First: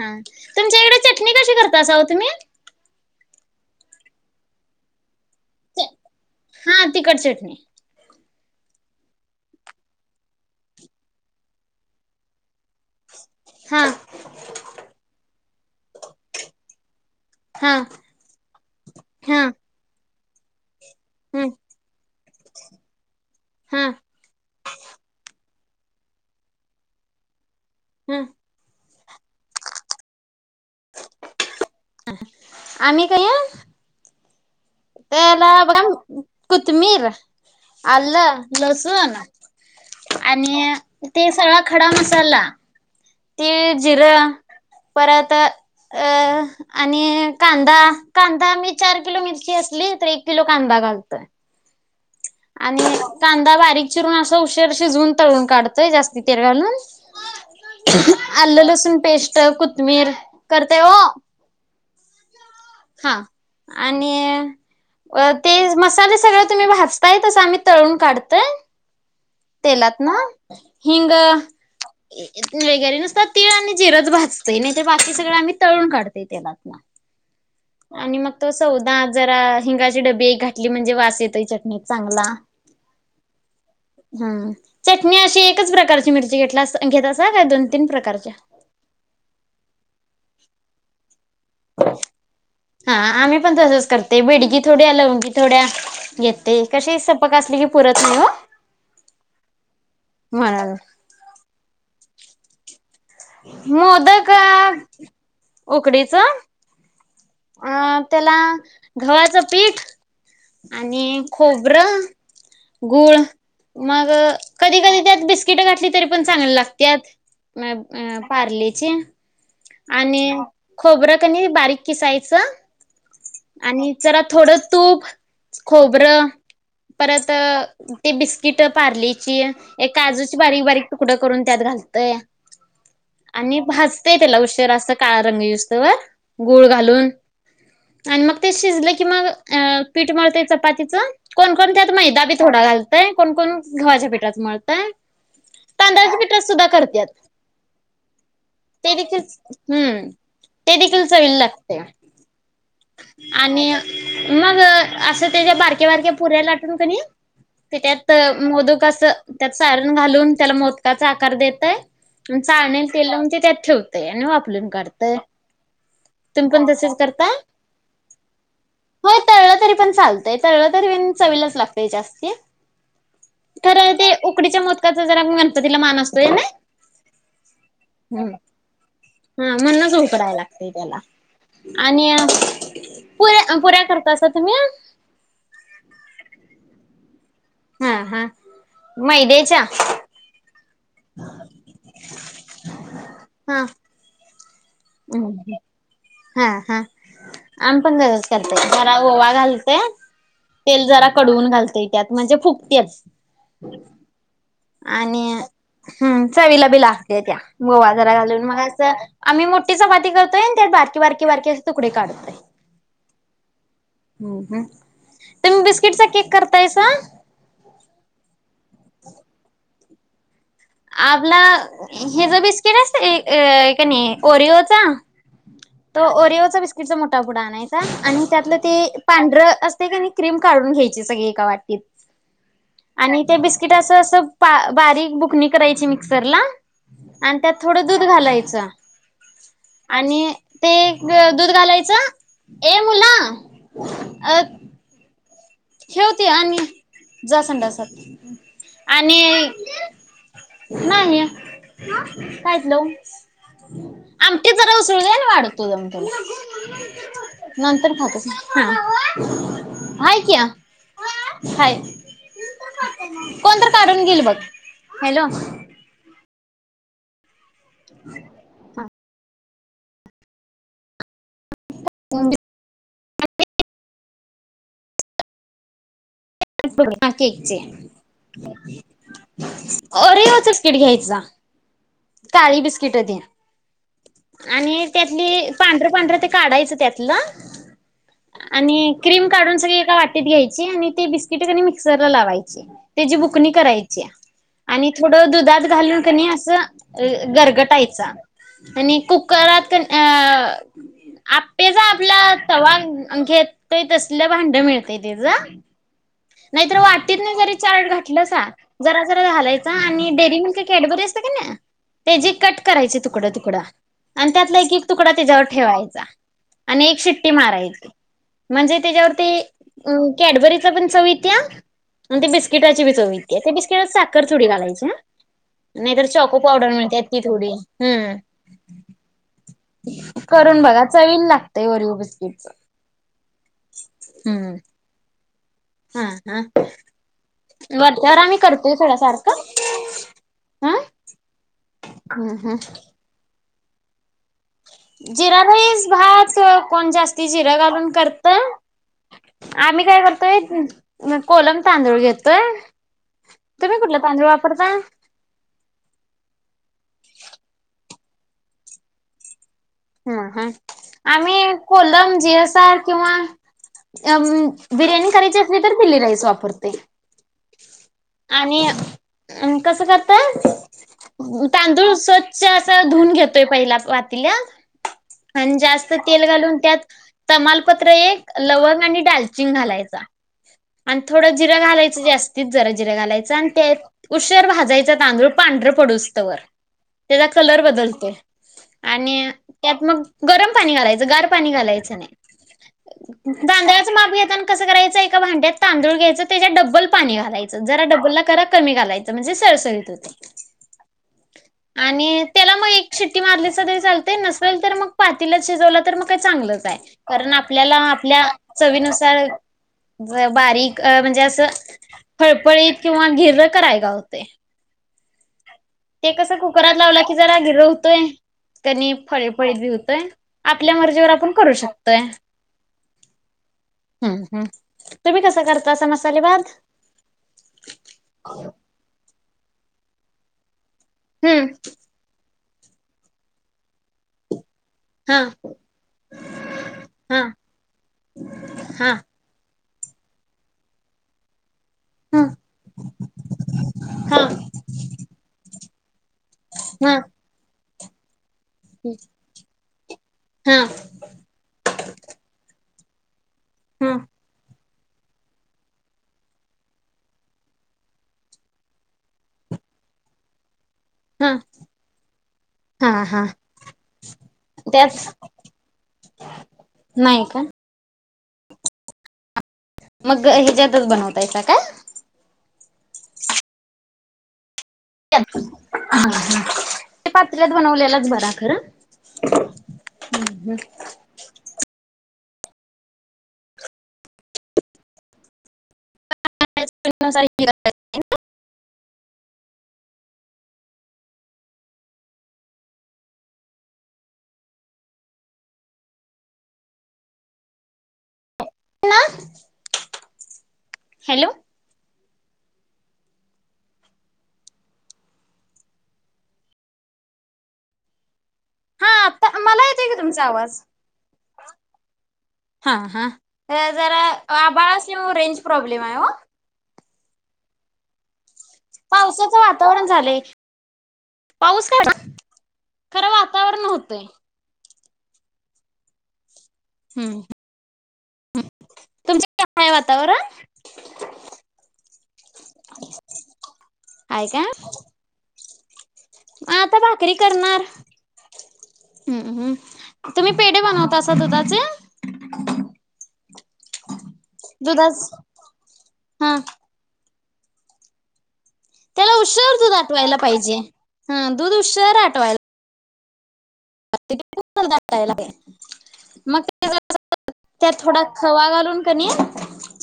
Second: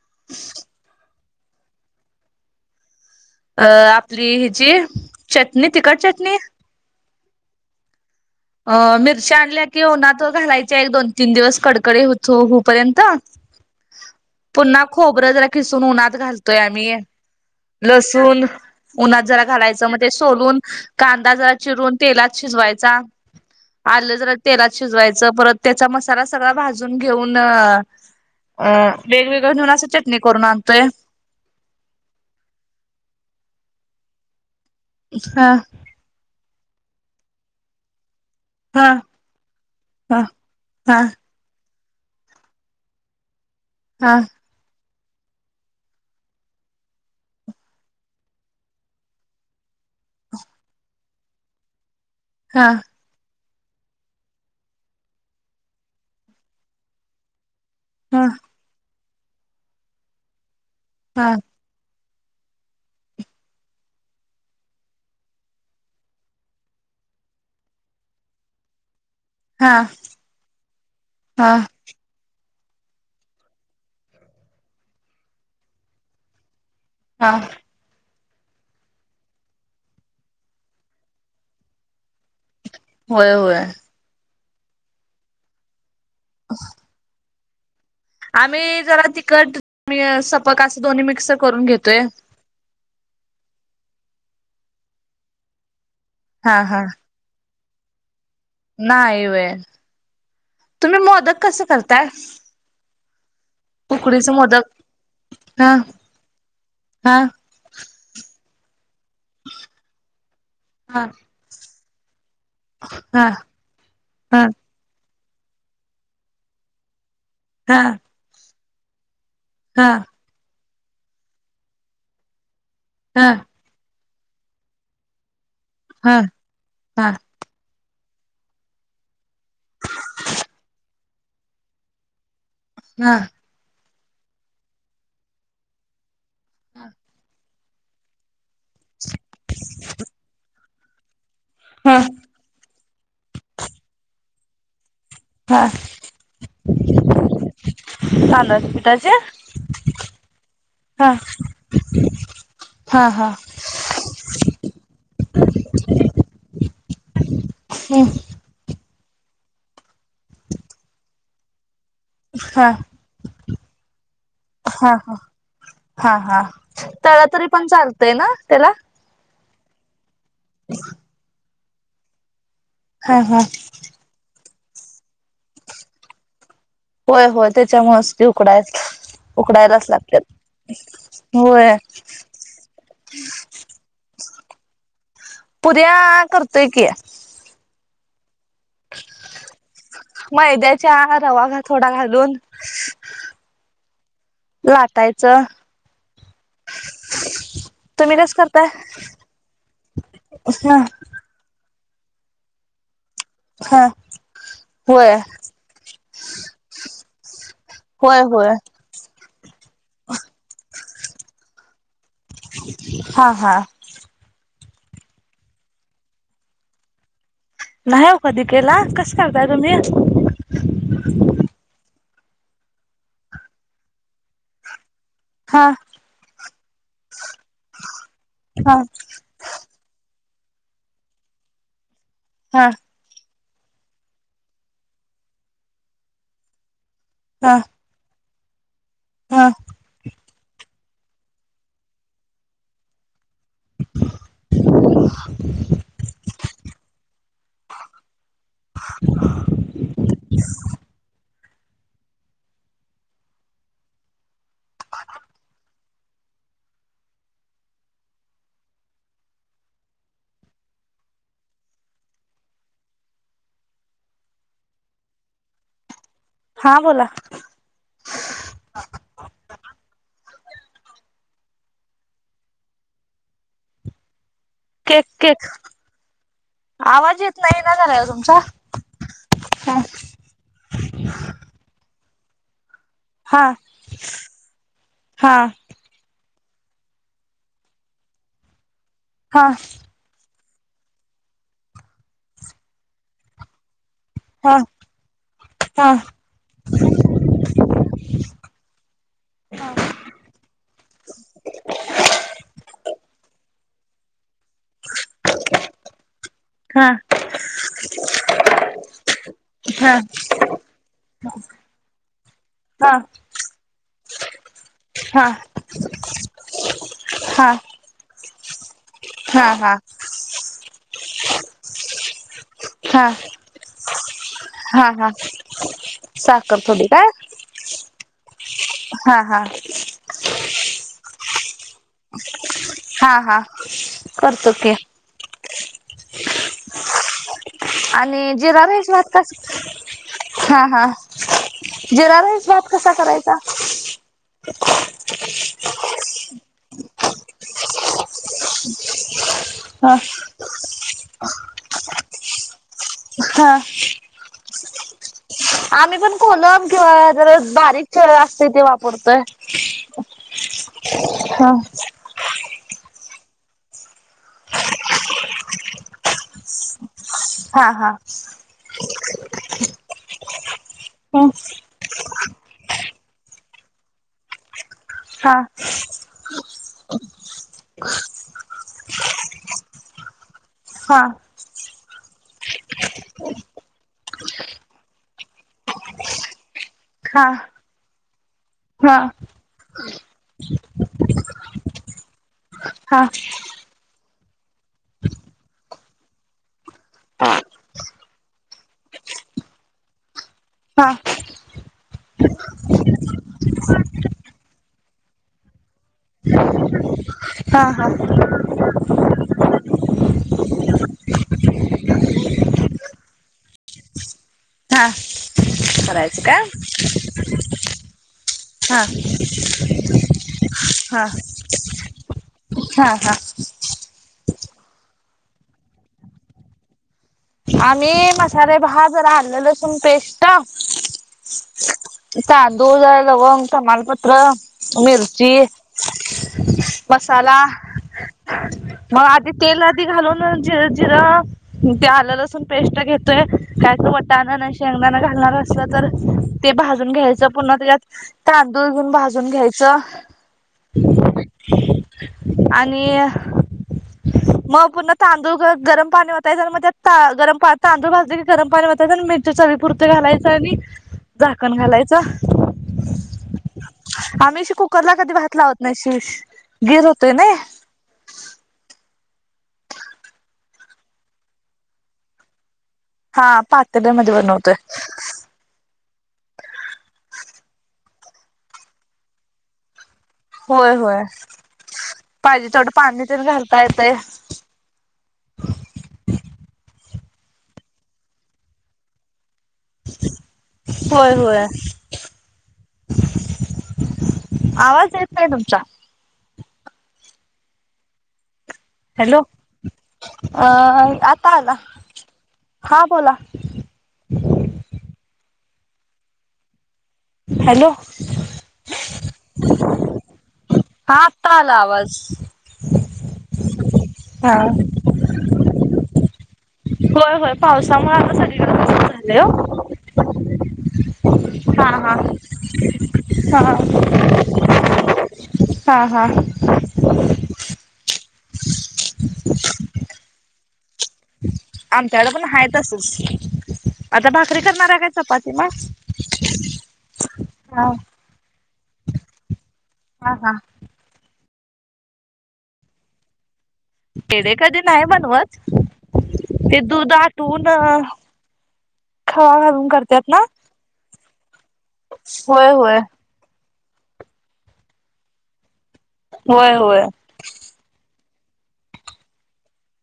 हा तुमच्या इकडे चटणी कशी करत असाह तुम्ही अ आपली हची चटणी तिखट चटणी ह अ मिरच्या आणल्या की न त घालायच्या एक दोन तीन दिवस कडकडे होतो हो र्यंत हा पुन्हा खोबरं जरा खिसून उन्हात घालतोय आम्ही हा लसूून उन्हात हा जरा घालायच म्हण ते सोलून कांदा ह जरा चिरून तेलात शिजवायचा हा आलं जरा तेलात शिजवायचं परत त्याचा मसाला सगळा भाजून घेऊन न ह अ वेगवेगळ घेऊन असं चटणी करून आण आम्ही काय या ह त्याला कतमीिर आ ह लसण ना ह आणि ह ते सग खडा मसाला तीळ ह जिरा परत अ आणि कांदा कांदा मी चार किलो मिरची असली तर एक किलो कांदा घालतोय ह आणि का बारीक चिरून अस उशीर शिजून तळून काढतोय जास्ती तेल घालून ह आल्ल लसुून पेश कथमीर करते हा हा आणि ते मसाले सगळ तुम्ही भज काय तस आम्ही तळून काढत ह ह तेलात ना हिंग हा वगैरे नुसतात तीळ आणि जिरच भाजत नाही ते बाकी सगळं आम्ही तळून काढतेय तेलात ना हा आणि मग तो सौदा जरा हिंगाची डबी एक घाातली म्हणजे वास येतोय चटणीत चांगला होय होय ह चटणी अशी एकच प्रकारची मिरची घेतला संखेत का का तून आम्ही जरा तिकट पग अस दोन्ही मिक्स करून घेतोय. हा आम्ही पण तसच करत ते बिडगी थोड्या लवूनंगी थोड्या येते हा हा. कशी सपक असली की पुरत नाहीवा नाही व म्हणाल तुम्ही मोदक कस करता द मोद का हा उकडीच हा अ त्याला गव्हाचं पीठ हा आणि खोप ब्रो गुळ हा मग हा हा कधी कधी त्या बिस्किट घातलीरीण चांगल्या लातात म हा अ पारले ् हा आणि खोबरं कनी बारीक किसायच स हा जरा थोडं तूप हा खोबरं हा. परत ते बिस्किट पार्लीची एक काजूची बारीक बारीक तुकडं करून त्यात घालतय आणि भाज त्याला उशीरा [unintelligible] असत काळ रंग येउसतोवर गूळ घालून आणि मग ते शिजले की मग, पीठ मळते चपाती जा कोण कोण त्यात हा मैदा बी थोडा घाल नाय कोण कोण गवाच्या पिठात मळतय हा तांदळाच्या पिठात सुद्धा करत्यात, तांदळाच्या ते पिठाचे देखील हम्म ते देखील हा चवील लागतय हा हा आणि मग असं त्याच्या बारक्या बारक्या पुऱ्या लाट तून क [unintelligible] ते हम्म त्यात मोदक असं त्यात सारन घालून त्याला मोदकाचा आकार कर देताय हा चाळणीला तेल ते त्यात ठेवतय आणि वाफुन हा हा. काढतय. हा हा तुम्ही पण तसेच त्याला करता? तरी पण चालतय ना त्याला तळल तरी पण चालतय तळल तरी पण चवीलाच लागत. पे जास्तीय [unintelligible] हा हा च्या मोदकाचा जरा गणपतीला मान असतोय ना? होय होय त्याच्यामुळेच ते उकडायच, हा उकडायलाच म्हणूनच उकडायला लागतंय त्याला. लागत्यात होय आणि पुऱ्या पुऱ्या करता असा तुम्ही? पुऱ्या करतोय कि हा हा मैद्याच्या मैद्याच्या रवा थोडा घालून हा लाटायचं हा हा आम्ही पण तुम्ही तसच कस करताय करतय, जरा ओवा घालतय, ह तेल जरा कडवून घालतय. त्यात म्हणजे फुकतेच हा आणि हम चवीला बी लागते त्या, ओवा जरा होय घालून होय मग असं आम्ही मोठी चपाती करतोय त्या बारकी बारकी बारकी तुकडे काढ हा हा तर मी बिस्किटचा केक करतायसा नाही कादीीप केला कसं करताय तुम्ही आपला हे ज बिस्किट असत क नाही ओरिओचा हा तर ओरिओचा विस् कस ापडा आणायचा आणि त्यातलं हा ते पांढरं असते का क्रीम काढून घ्यायची सगळी एका वाटत हा आणि ते बिस कि अस अस बारीक बुक करायची मिक्सर ला आणि त्यात हा थोडं दूध घालायचं अच्छा हा आणि ते दूध घालायचं ए मुला अ ठेवते आणि जासानडासात आणि नाही ह कायेतलं आमट जरा उसळ वाढतो नंतर खात आहेाय कि हाय कोणत काढून घेल बघ हॅलो हा बोला अ केक केक हा आवाज येत केकचे नाही ना झालाय तुमचा हा अरेवचचकिट घ्यायचा काळी ब िट हा आणि हा त्यातली पांढर पांढर काढायचं त्यातलं आणि क्रीम हा हा काढून सगळी एका वाटत घईची आणि ते त ठिकाणी मिक्सर ला लावायची त्याचीी बुकणी करायची हा आणि थोडं दुधात हा घालून कनी असं गरगटायच आणि कुकरात क अ आपेचा आपला तवा घेत असल्या भांड मिळत ते जा नाहीतर हा हा वाटीतन जरी चारट घातलंसा जरा जरा घालायचा हा आणि डेअरी मिल्क कॅडबरी असत कणी त्याची कट करायची हा तुकडं तुकडं आणि त्यातला एक तुकडा हा त्याच्यावर ठेवायचा आणि एक शिट्टी हा मारायची म्हणजे त्याज्यावर ते म कॅडबरीच चव येत्या आणी ते बिस बिस्किटाची भी हा चवित आहे त्या बिस्किटात साखर थोडी घायची हा ह हा नाहीतर चॉको साखर पावडर थोडी मिळते काय ती थोडी हम्म हा हा करून बघा चवील लागतय वरीओ बिस्किटच हा हा करतो हम्म की हा हा वरच्यावर आणि आम्ही जिरा करतोय राईस सोडा भात कस सारखं हा हं हा जिरा हं राईस हं भात कसा करायचा [inaudible] [inaudible] ईस भात कोण जास्ती जिरं घालून करत आम्ही हा काय करतोय [unintelligible] कोलम तांदूळ घेतोय हा तुम्ही कुठलं तांदूळ वापरता आम्ही पण कोलम किंवा जरा बारीक [unintelligible] असतय ते वापरतोय हम हम हा आम्ही कोलम जी अस किंवा अम बिर्याणी करायची असली तर बिली राईस वापरतोय हा हा [inaudible] कसं करताय तांदूळ स्त अस अस धुऊून घेतोय पहिला वातीला हा हा आणि जास्त तेल घालून त्यात तमालपत्र एक लवंग आणि डालचिंग घालायचा आणि हा थोडं जिरं घालायचं जास्त तीच जरा जिर घालायच आणि त्य उशर भाजायच तांदूळ पांढरं पडूसतं वर हा त्याचा कलर बदलतो हा आणि मग गरम पाणी घालायचं गार पाणी घालाय जायचं हा नाही दांगराच मापि कस कयचं एका भांड्यात तांदूळ घ्यायचं त्याच्यात डबल पाणी घालायचं जरा डबल करा कमी घालायचं म्हणजे सरसरीत होत हा आणि त्याला मग एक शिट्टी मारली स तरी चालते नसत ल तर मग पातीला शिजवला तर मग काही चांगलंच आहे कारण हा आपल्याला हा आपल्या चवीनुसार बारीक म्हणजे असं फळफळीत किंवा गिर्र कराय ग होते ह ते कस कुकरात लावलं की जरा गिर होतोय हा त्यांनी फळे फळी बि होतोय आपल्या हा मर्जीवर आपण करू शकतोय हा हा हम्म हम् तुम्ही कसां करता असा मसाले भाद आम्ही मशाले भात राह आले लसुण पेस्ट हम्म दोलावंग समालपत्र हा मिरची हा मसाला हा मग आधी तेलच घालून ज जिरा ते ह आल्या पेस्ट घेतोय काय तो हा वटाान नाही शेंगदाणा घालणार असलं तर ते भाजून हा घ्यायचं पुन्हा त्यात तांदूळ घेऊन भाजून घ्यायचं हा आणि आणि हा म पुर्ण तांदूळ गरम पाणी होता म गरम तांदूळ भाजले की गरम पाणी म्हायच मिरच्या चवीपुरती घालायचं आणि हा झाकण घालायच हा हा आम्हीशी कुकर ला त्याच कधी भात लावत नाही शि गीर होतोय नाही ना का मग हे ज्यातच बनवतायचा का हा पातब मध्ये बनवतोय ह ह ते पातऱ्यात बनवलेलंच बरा खरं होय होय पाहिजे तेथवडं पाणी प घालता येत होय होय आवाज येत नाहीय तुमचा हॅलो ह अ हॅलो आता आला हा बोला. हॅलो! हा आता मला येतय का तुमचा आवाज. आता आला आवाज. हा हा जरा हा. आभाळा असल्यामुळ रेंज प्रॉब्लेम आहे हो, होय होय पावसामुळे सगळीकडे तसंच झालंय पावसाचं ओ वातावरण झालंय पाऊस हा का हा खरं वातावरण हा होतय, हा हा. हम्म. तुमच्यात हाय वातावरण? आमच्याकड पण हाय तसच आता आहे भाकरी का? करणार आहे काय चपाती मगं? आता भाकरी करणार, हा तुम्ही हा पेढे बनवतं असत होतात जा. पेढे कधी नाही बनवत हा ते, दूध तू ना. त्याला उशीर दूध आठवायला पाहिजे हा दूध उशीर आठवायला. होय होय [unintelligible] मग होय होय. त्यात थोडा खवा घालून कनी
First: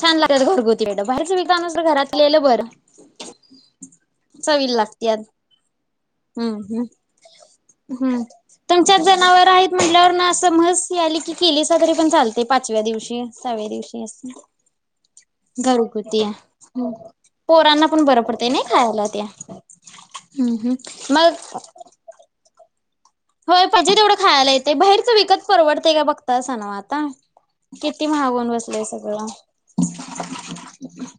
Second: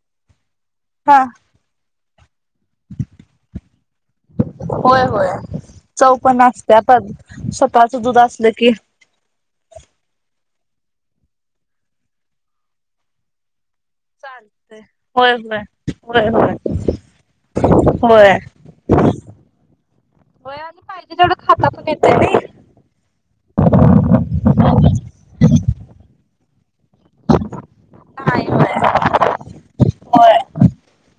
छान लागतात घरगुरी हा बाहेर विकत घरात केलं बरं. चवीला होय लागत्यात होय चव पण हम्म असत्या आता हम्म स्वतःच हम्म दुध तुमच्यात जनावर आहेत म्हल्यावर म्हस आले की केलिसा तरी चालतंय पाचव्या दिवशी सहाव्या दिवशीं. चालतंय. होय होय घरघुती होय होय पोरांना पण बरं होय. पडतय नाही खायला त्या हम्म होय हम्म आणि पाहिजे तेवढं मगं. खाता पण येतंय नाही. हा किती महागून नाही होऊन होय बसलेय सगळं. होय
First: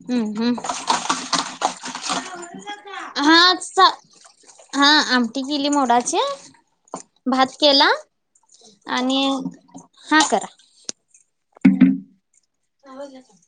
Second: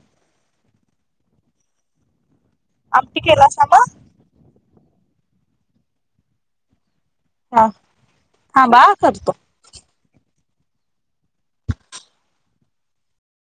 हम्म हम्म. आमटी हा केलासा मग? हा आमचं [inaudible] भात हा केला थांबा हा आणि करतो. हा करा. हम्म. हव का